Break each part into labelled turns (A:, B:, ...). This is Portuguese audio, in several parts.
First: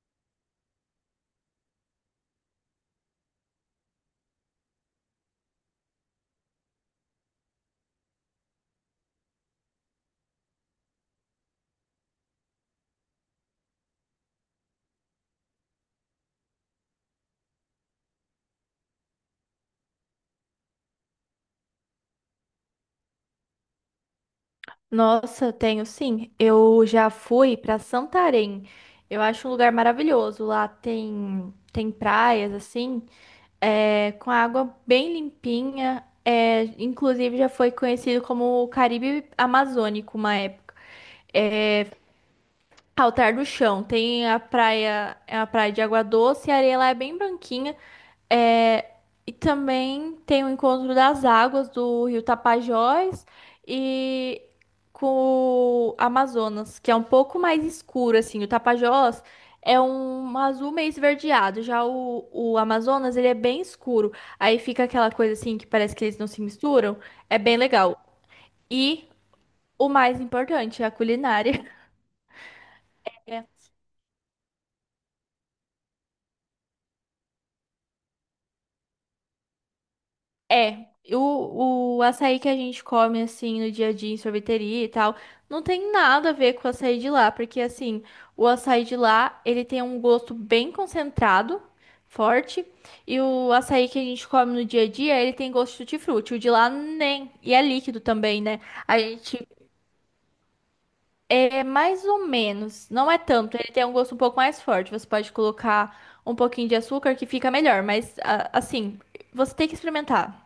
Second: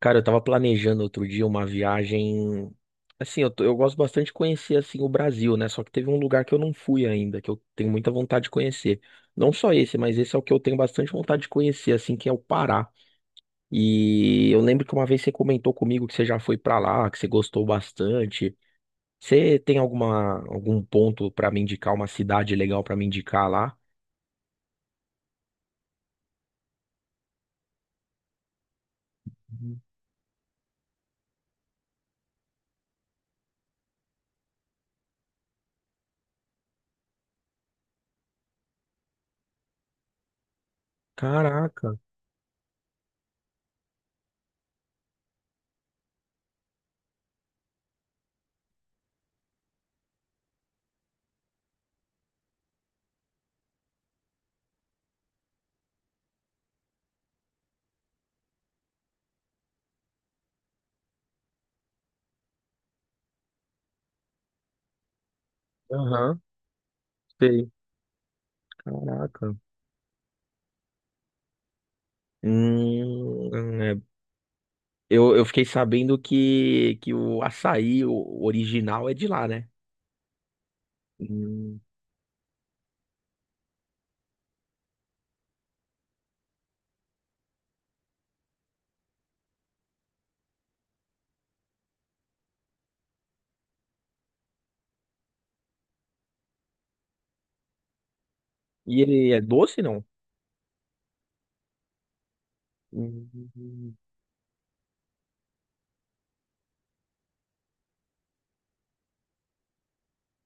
A: Cara, eu tava planejando outro dia uma viagem. Assim, eu gosto bastante de conhecer assim o Brasil, né? Só que teve um lugar que eu não fui ainda, que eu tenho muita vontade de conhecer. Não só esse, mas esse é o que eu tenho bastante vontade de conhecer, assim, que é o Pará. E eu lembro que uma vez você comentou comigo que você já foi pra lá, que você gostou bastante. Você tem algum ponto pra me indicar, uma cidade legal pra me indicar lá?
B: Nossa, tenho sim. Eu já fui para Santarém. Eu acho um lugar maravilhoso. Lá tem praias assim, é, com água bem limpinha. É, inclusive já foi conhecido como o Caribe Amazônico uma época. É,
A: Caraca,
B: Altar do Chão. Tem a praia, é a praia de água doce, a areia lá é bem branquinha. É, e também tem o encontro das águas do Rio Tapajós e com o Amazonas, que é um pouco mais escuro, assim. O Tapajós é um azul meio esverdeado, já o Amazonas, ele é bem escuro. Aí fica aquela coisa, assim, que parece que eles não
A: aham,
B: se misturam. É bem
A: sei.
B: legal. E
A: Caraca.
B: o mais importante, a culinária.
A: Hum, é, Eu fiquei sabendo que, o açaí o original é de lá, né?
B: É,
A: Hum.
B: o açaí que a gente come assim no dia a dia em sorveteria e tal, não tem nada a ver com o açaí de lá, porque assim, o açaí de lá, ele tem um gosto bem concentrado, forte, e o açaí que a gente come no dia a dia, ele tem gosto de tutti-frutti, o de lá nem, e é líquido também, né? A
A: E ele é
B: gente
A: doce, não?
B: é mais ou menos, não é tanto, ele tem um
A: Hum.
B: gosto um pouco mais forte, você pode colocar um pouquinho de açúcar que fica melhor, mas assim, você tem que experimentar.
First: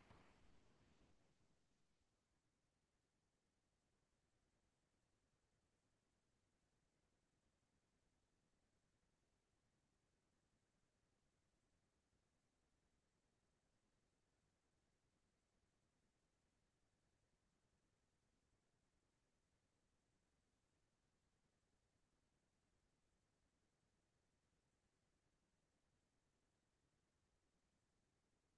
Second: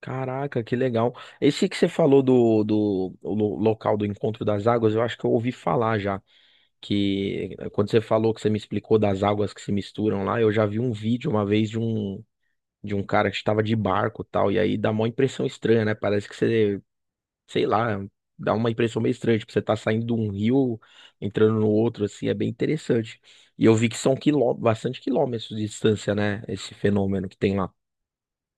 A: Caraca, que legal. Esse que você falou do local do encontro das águas, eu acho que eu ouvi falar já. Que quando você falou que você me explicou das águas que se misturam lá, eu já vi um vídeo uma vez de um cara que estava de barco e tal. E aí dá uma impressão estranha, né? Parece que você, sei lá, dá uma impressão meio estranha, tipo, você tá saindo de um rio, entrando no outro, assim, é bem interessante. E eu vi que são bastante quilômetros de distância, né, esse fenômeno que tem lá.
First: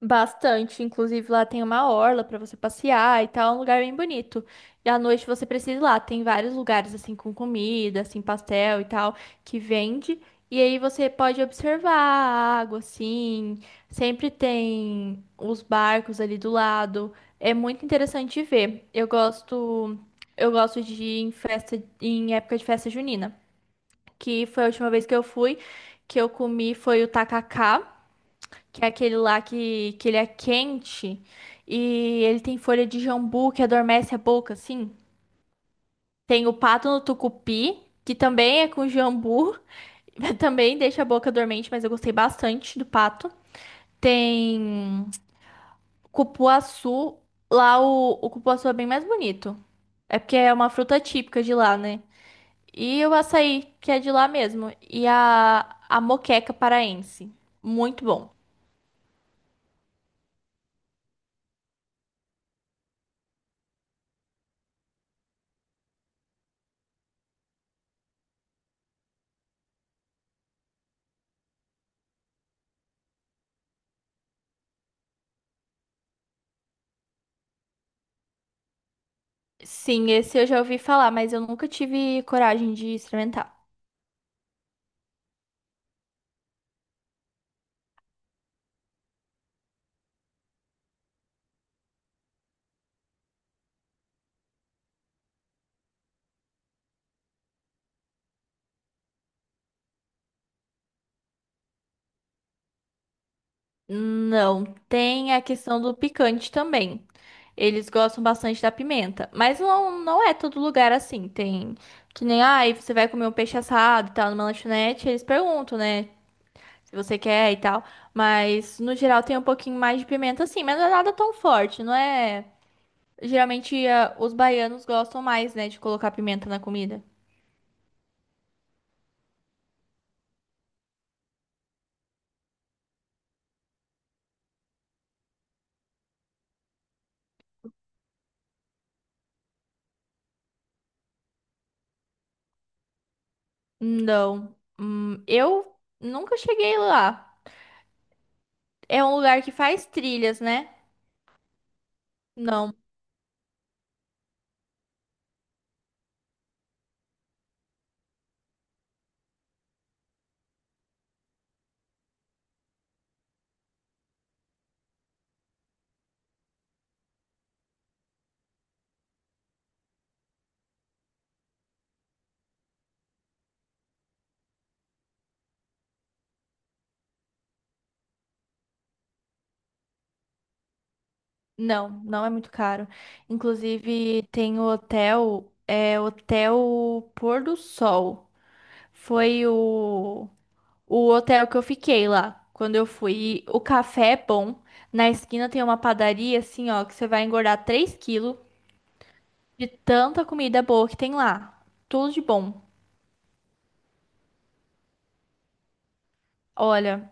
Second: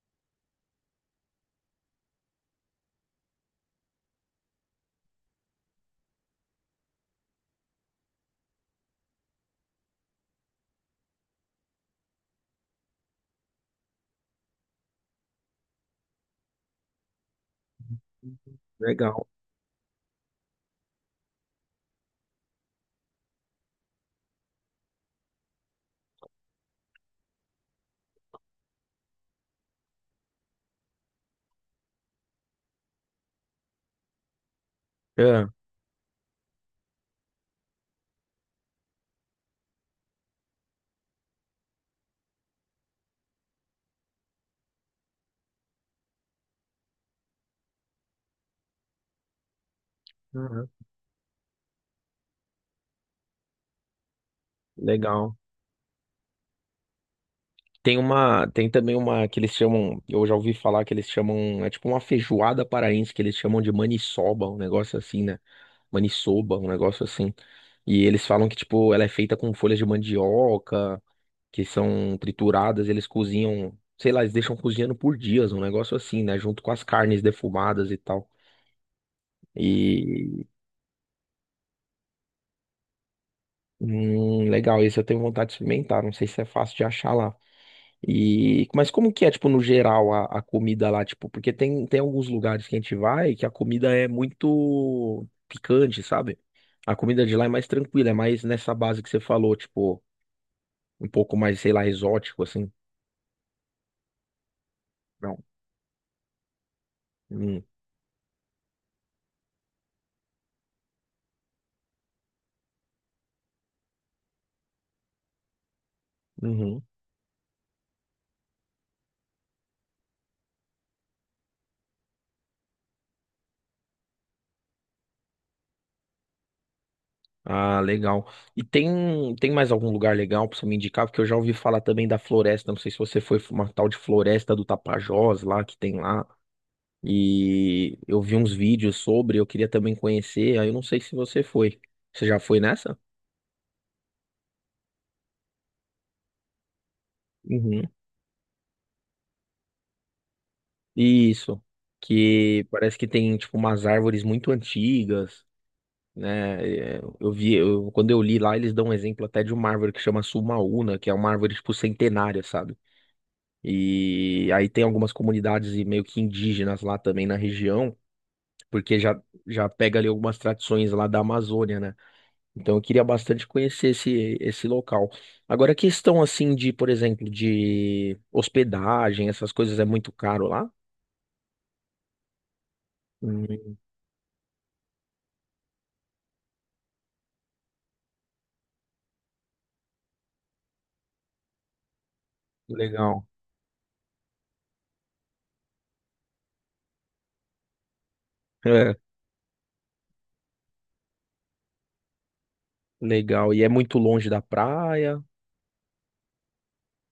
B: Bastante, inclusive lá tem uma orla pra você passear e tal, é um lugar bem bonito. E à noite você precisa ir lá, tem vários lugares assim com comida, assim pastel e tal, que vende. E aí você pode observar a água assim, sempre tem os barcos ali do lado. É muito interessante de ver.
A: Legal.
B: Eu gosto de ir em festa, em época de festa junina, que foi a última vez que eu fui, que eu comi foi o tacacá que é aquele lá que ele é quente e ele tem folha de jambu que adormece a boca, assim.
A: É,
B: Tem o pato no tucupi, que também é com jambu, também deixa a boca dormente, mas eu gostei bastante do pato. Tem cupuaçu, lá o cupuaçu é bem mais bonito. É porque é
A: uhum,
B: uma fruta típica de lá, né? E o açaí, que é de lá mesmo. E
A: legal.
B: a moqueca paraense.
A: Tem
B: Muito bom.
A: uma, tem também uma que eles chamam, eu já ouvi falar que eles chamam, é tipo uma feijoada paraense que eles chamam de maniçoba, um negócio assim, né? Maniçoba, um negócio assim. E eles falam que, tipo, ela é feita com folhas de mandioca, que são trituradas, eles cozinham, sei lá, eles deixam cozinhando por dias, um negócio assim, né? Junto com as carnes defumadas e tal.
B: Sim, esse
A: E
B: eu já ouvi falar, mas eu nunca tive coragem de experimentar.
A: legal, esse eu tenho vontade de experimentar. Não sei se é fácil de achar lá. E mas como que é, tipo, no geral a comida lá, tipo, porque tem alguns lugares que a gente vai que a comida é muito picante, sabe? A comida de lá é mais tranquila, é mais nessa base que você falou, tipo, um pouco mais, sei lá, exótico assim.
B: Não, tem
A: Não.
B: a questão do picante também.
A: Hum,
B: Eles gostam bastante da pimenta, mas não, não é todo lugar assim. Tem que nem, ai, você vai comer um peixe assado e tal numa lanchonete, eles perguntam, né,
A: uhum.
B: se você quer e tal. Mas no geral tem um pouquinho mais de pimenta assim, mas não é nada tão forte, não é? Geralmente os baianos gostam mais, né, de colocar pimenta na comida.
A: Ah, legal. E tem mais algum lugar legal pra você me indicar? Porque eu já ouvi falar também da floresta. Não sei se você foi uma tal de floresta do Tapajós lá que tem lá. E eu vi uns vídeos sobre, eu queria também conhecer. Aí eu não sei se você foi. Você já foi nessa?
B: Não. Eu nunca cheguei lá.
A: Uhum.
B: É um lugar que faz trilhas, né?
A: Isso. Que
B: Não,
A: parece que tem tipo umas árvores muito antigas, né? Eu vi, quando eu li lá, eles dão um exemplo até de uma árvore que chama Sumaúna, que é uma árvore tipo centenária, sabe? E aí tem algumas comunidades e meio que indígenas lá também na região, porque já pega ali algumas tradições lá da Amazônia, né? Então eu queria bastante conhecer esse local. Agora, a questão assim de, por exemplo, de hospedagem, essas coisas é muito caro lá?
B: não, não é muito caro.
A: Hum,
B: Inclusive, tem o hotel, é Hotel Pôr do Sol. Foi o hotel que eu fiquei lá quando eu fui.
A: legal.
B: E o café é bom. Na esquina tem uma padaria, assim, ó, que você vai engordar 3 quilos
A: É,
B: de tanta comida boa que tem lá. Tudo de bom.
A: legal. E é muito longe da praia.
B: Olha,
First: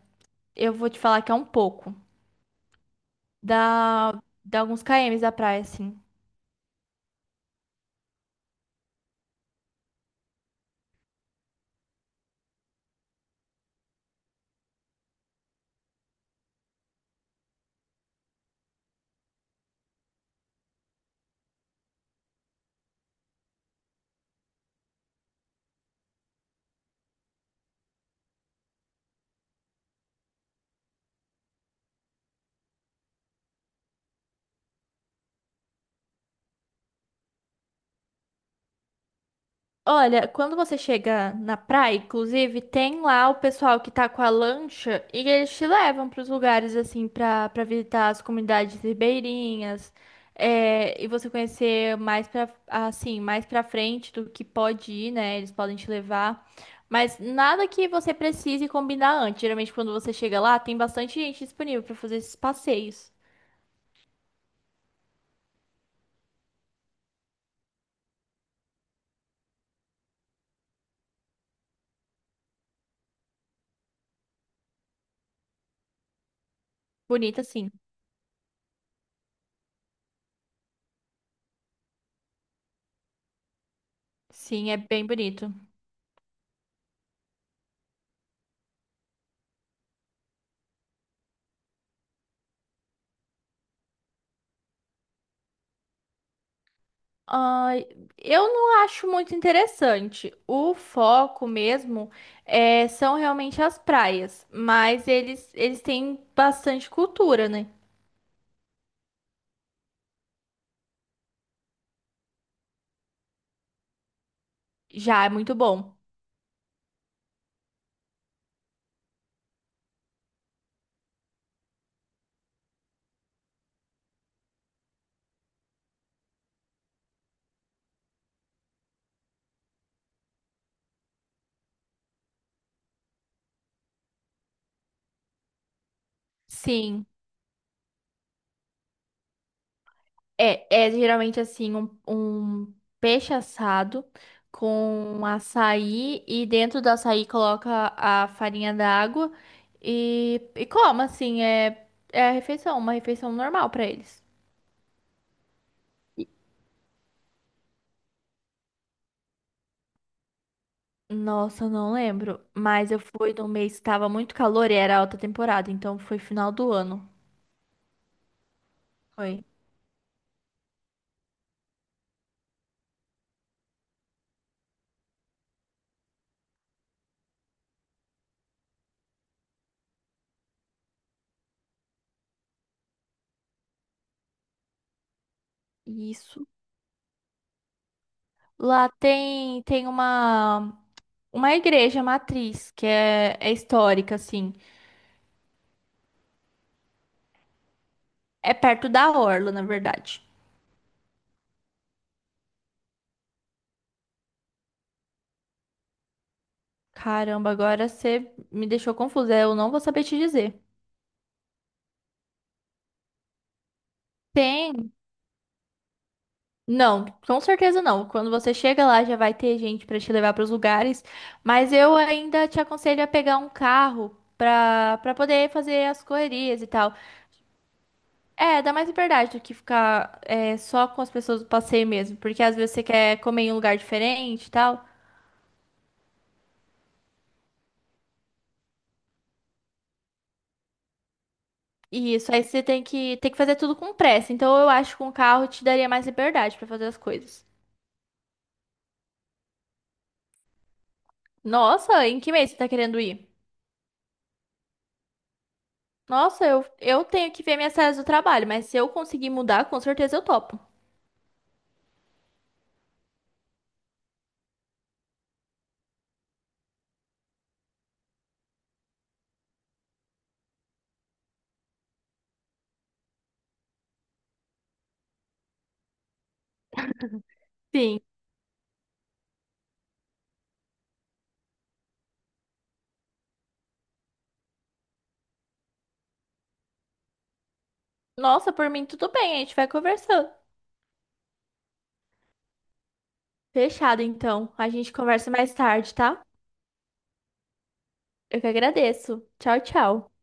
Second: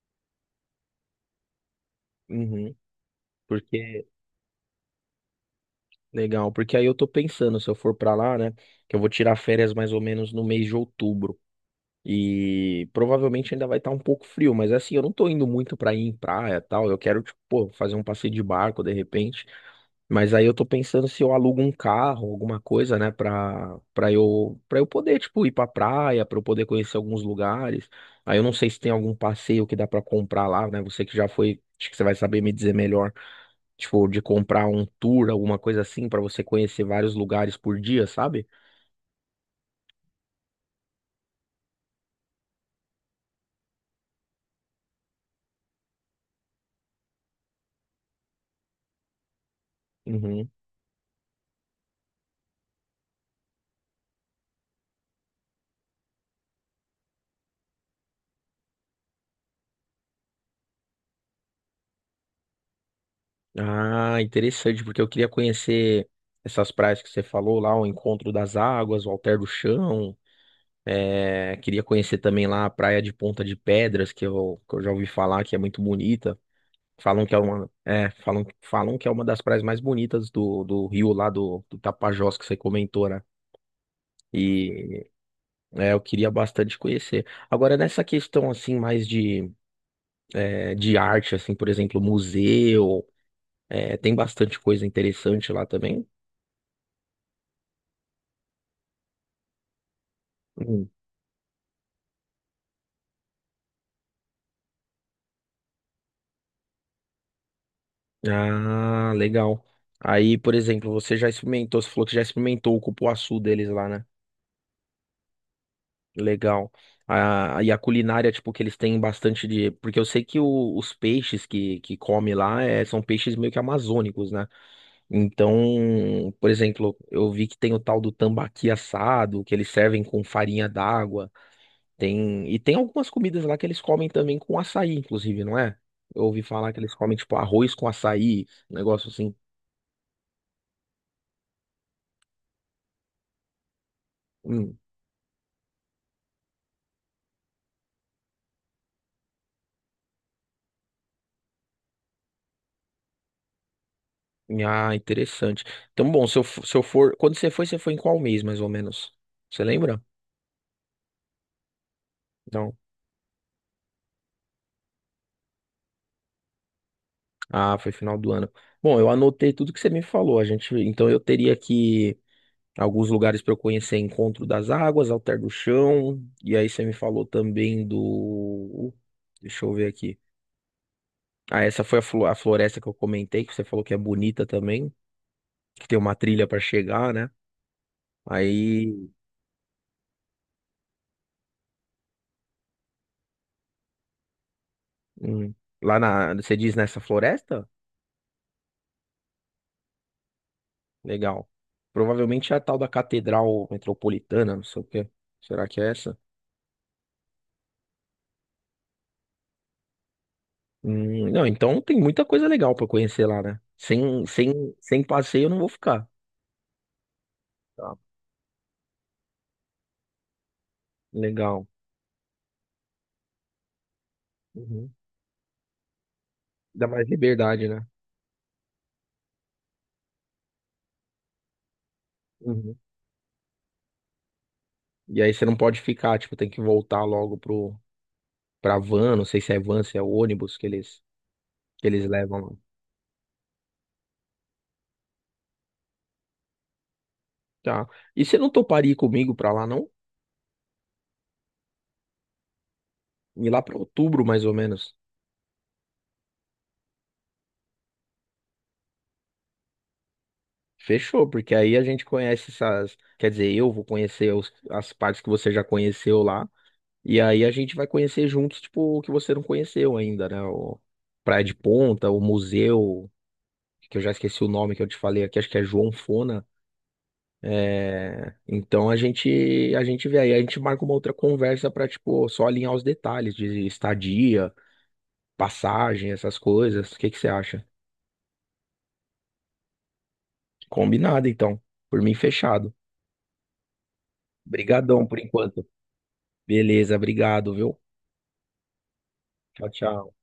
B: eu vou te falar que é um pouco.
A: Uhum. Porque,
B: Dá, dá alguns kms da praia, assim.
A: legal, porque aí eu tô pensando, se eu for pra lá, né, que eu vou tirar férias mais ou menos no mês de outubro. E provavelmente ainda vai estar um pouco frio, mas assim, eu não tô indo muito pra ir em praia e tal. Eu quero, tipo, pô, fazer um passeio de barco de repente. Mas aí eu tô pensando se eu alugo um carro, alguma coisa, né, pra eu poder, tipo, ir pra praia, pra eu poder conhecer alguns lugares. Aí eu não sei se tem algum passeio que dá pra comprar lá, né? Você que já foi, acho que você vai saber me dizer melhor, tipo, de comprar um tour, alguma coisa assim, pra você conhecer vários lugares por dia, sabe?
B: Olha, quando você chega na praia, inclusive, tem lá o pessoal que tá com a lancha e eles te levam pros lugares, assim, pra visitar as comunidades ribeirinhas.
A: Uhum.
B: É, e você conhecer mais pra, assim, mais pra frente do que pode ir, né? Eles podem te levar. Mas nada que você precise combinar antes. Geralmente, quando você chega lá, tem bastante gente disponível pra fazer esses passeios.
A: Ah, interessante, porque eu queria conhecer essas praias que você falou lá, o Encontro das Águas, o Alter do Chão. É, queria conhecer também lá a Praia de Ponta de Pedras, que eu já ouvi falar que é muito bonita. Falam que é
B: Bonito,
A: uma,
B: assim.
A: é, falam que é uma das praias mais bonitas do rio lá do Tapajós que você comentou, né?
B: Sim, é bem
A: E
B: bonito.
A: é, eu queria bastante conhecer. Agora, nessa questão assim, mais é, de arte, assim, por exemplo, museu, é, tem bastante coisa interessante lá também.
B: Ah, eu não acho muito interessante. O foco mesmo é, são realmente as praias, mas eles têm bastante cultura, né?
A: Ah, legal. Aí, por exemplo, você já experimentou, você falou que já experimentou o cupuaçu deles lá, né?
B: Já é muito bom.
A: Legal. Ah, e a culinária, tipo, que eles têm bastante de. Porque eu sei que os peixes que come lá é, são peixes meio que amazônicos, né? Então, por exemplo, eu vi que tem o tal do tambaqui assado, que eles servem com farinha d'água. Tem... E tem algumas comidas lá que eles comem também com açaí, inclusive, não é? Eu ouvi falar que eles
B: Sim,
A: comem, tipo, arroz com açaí, um negócio assim.
B: é, é geralmente assim um peixe assado com açaí e dentro do açaí coloca a farinha d'água e como assim é a refeição, uma refeição normal para eles.
A: Ah, interessante. Então, bom, se eu for, quando você foi em qual mês, mais ou menos? Você lembra?
B: Nossa, eu não lembro.
A: Não.
B: Mas eu fui num mês que tava muito calor e era alta temporada, então foi final do ano.
A: Ah, foi final do ano. Bom, eu
B: Foi.
A: anotei tudo que você me falou. A gente, então eu teria aqui alguns lugares para eu conhecer: Encontro das Águas, Alter do Chão, e aí você me falou também do. Deixa eu ver aqui. Ah, essa foi a floresta que eu comentei, que você falou que é bonita também, que tem uma
B: Isso.
A: trilha para chegar, né?
B: Lá
A: Aí,
B: tem uma igreja matriz que é histórica, assim.
A: hum, lá na, você diz nessa floresta?
B: É perto da orla, na verdade.
A: Legal. Provavelmente é a tal da Catedral Metropolitana, não sei o quê. Será que é essa?
B: Caramba, agora você me deixou confusa. Eu não vou saber te dizer.
A: Não, então tem muita coisa legal pra conhecer lá, né?
B: Tem.
A: Sem passeio eu não vou ficar.
B: Não, com certeza
A: Tá.
B: não. Quando você chega lá, já vai ter gente para te levar para os lugares,
A: Legal.
B: mas eu ainda te aconselho a pegar um carro
A: Uhum.
B: para poder fazer as correrias e
A: Dá
B: tal.
A: mais liberdade, né?
B: É, dá mais liberdade do que ficar é, só com as pessoas do passeio mesmo, porque às vezes
A: Uhum.
B: você quer comer em um lugar diferente e tal.
A: E aí você não pode ficar, tipo, tem que voltar logo pra van, não sei se é van, se é ônibus que eles
B: E isso
A: levam
B: aí
A: lá.
B: você tem que fazer tudo com pressa. Então eu acho que com o carro te daria mais liberdade para fazer as coisas.
A: Tá. E você não toparia ir comigo pra lá, não?
B: Nossa, em que mês você tá querendo ir?
A: Ir lá pra outubro, mais ou menos.
B: Nossa, eu tenho que ver minhas séries do trabalho, mas se eu conseguir mudar, com certeza eu topo.
A: Fechou, porque aí a gente conhece essas. Quer dizer, eu vou conhecer as partes que você já conheceu lá. E aí a gente vai conhecer juntos, tipo, o que você não conheceu ainda, né? O Praia de Ponta, o museu, que eu já esqueci o nome que eu te falei aqui, acho que é João Fona.
B: Sim.
A: É, então a gente vê aí, a gente marca uma outra conversa pra, tipo, só alinhar os detalhes de estadia, passagem, essas coisas. O que que você acha?
B: Nossa, por mim tudo bem, a gente vai conversando.
A: Combinado, então. Por mim, fechado.
B: Fechado, então. A gente
A: Obrigadão por
B: conversa mais
A: enquanto.
B: tarde, tá?
A: Beleza, obrigado, viu?
B: Eu que agradeço. Tchau,
A: Tchau,
B: tchau.
A: tchau.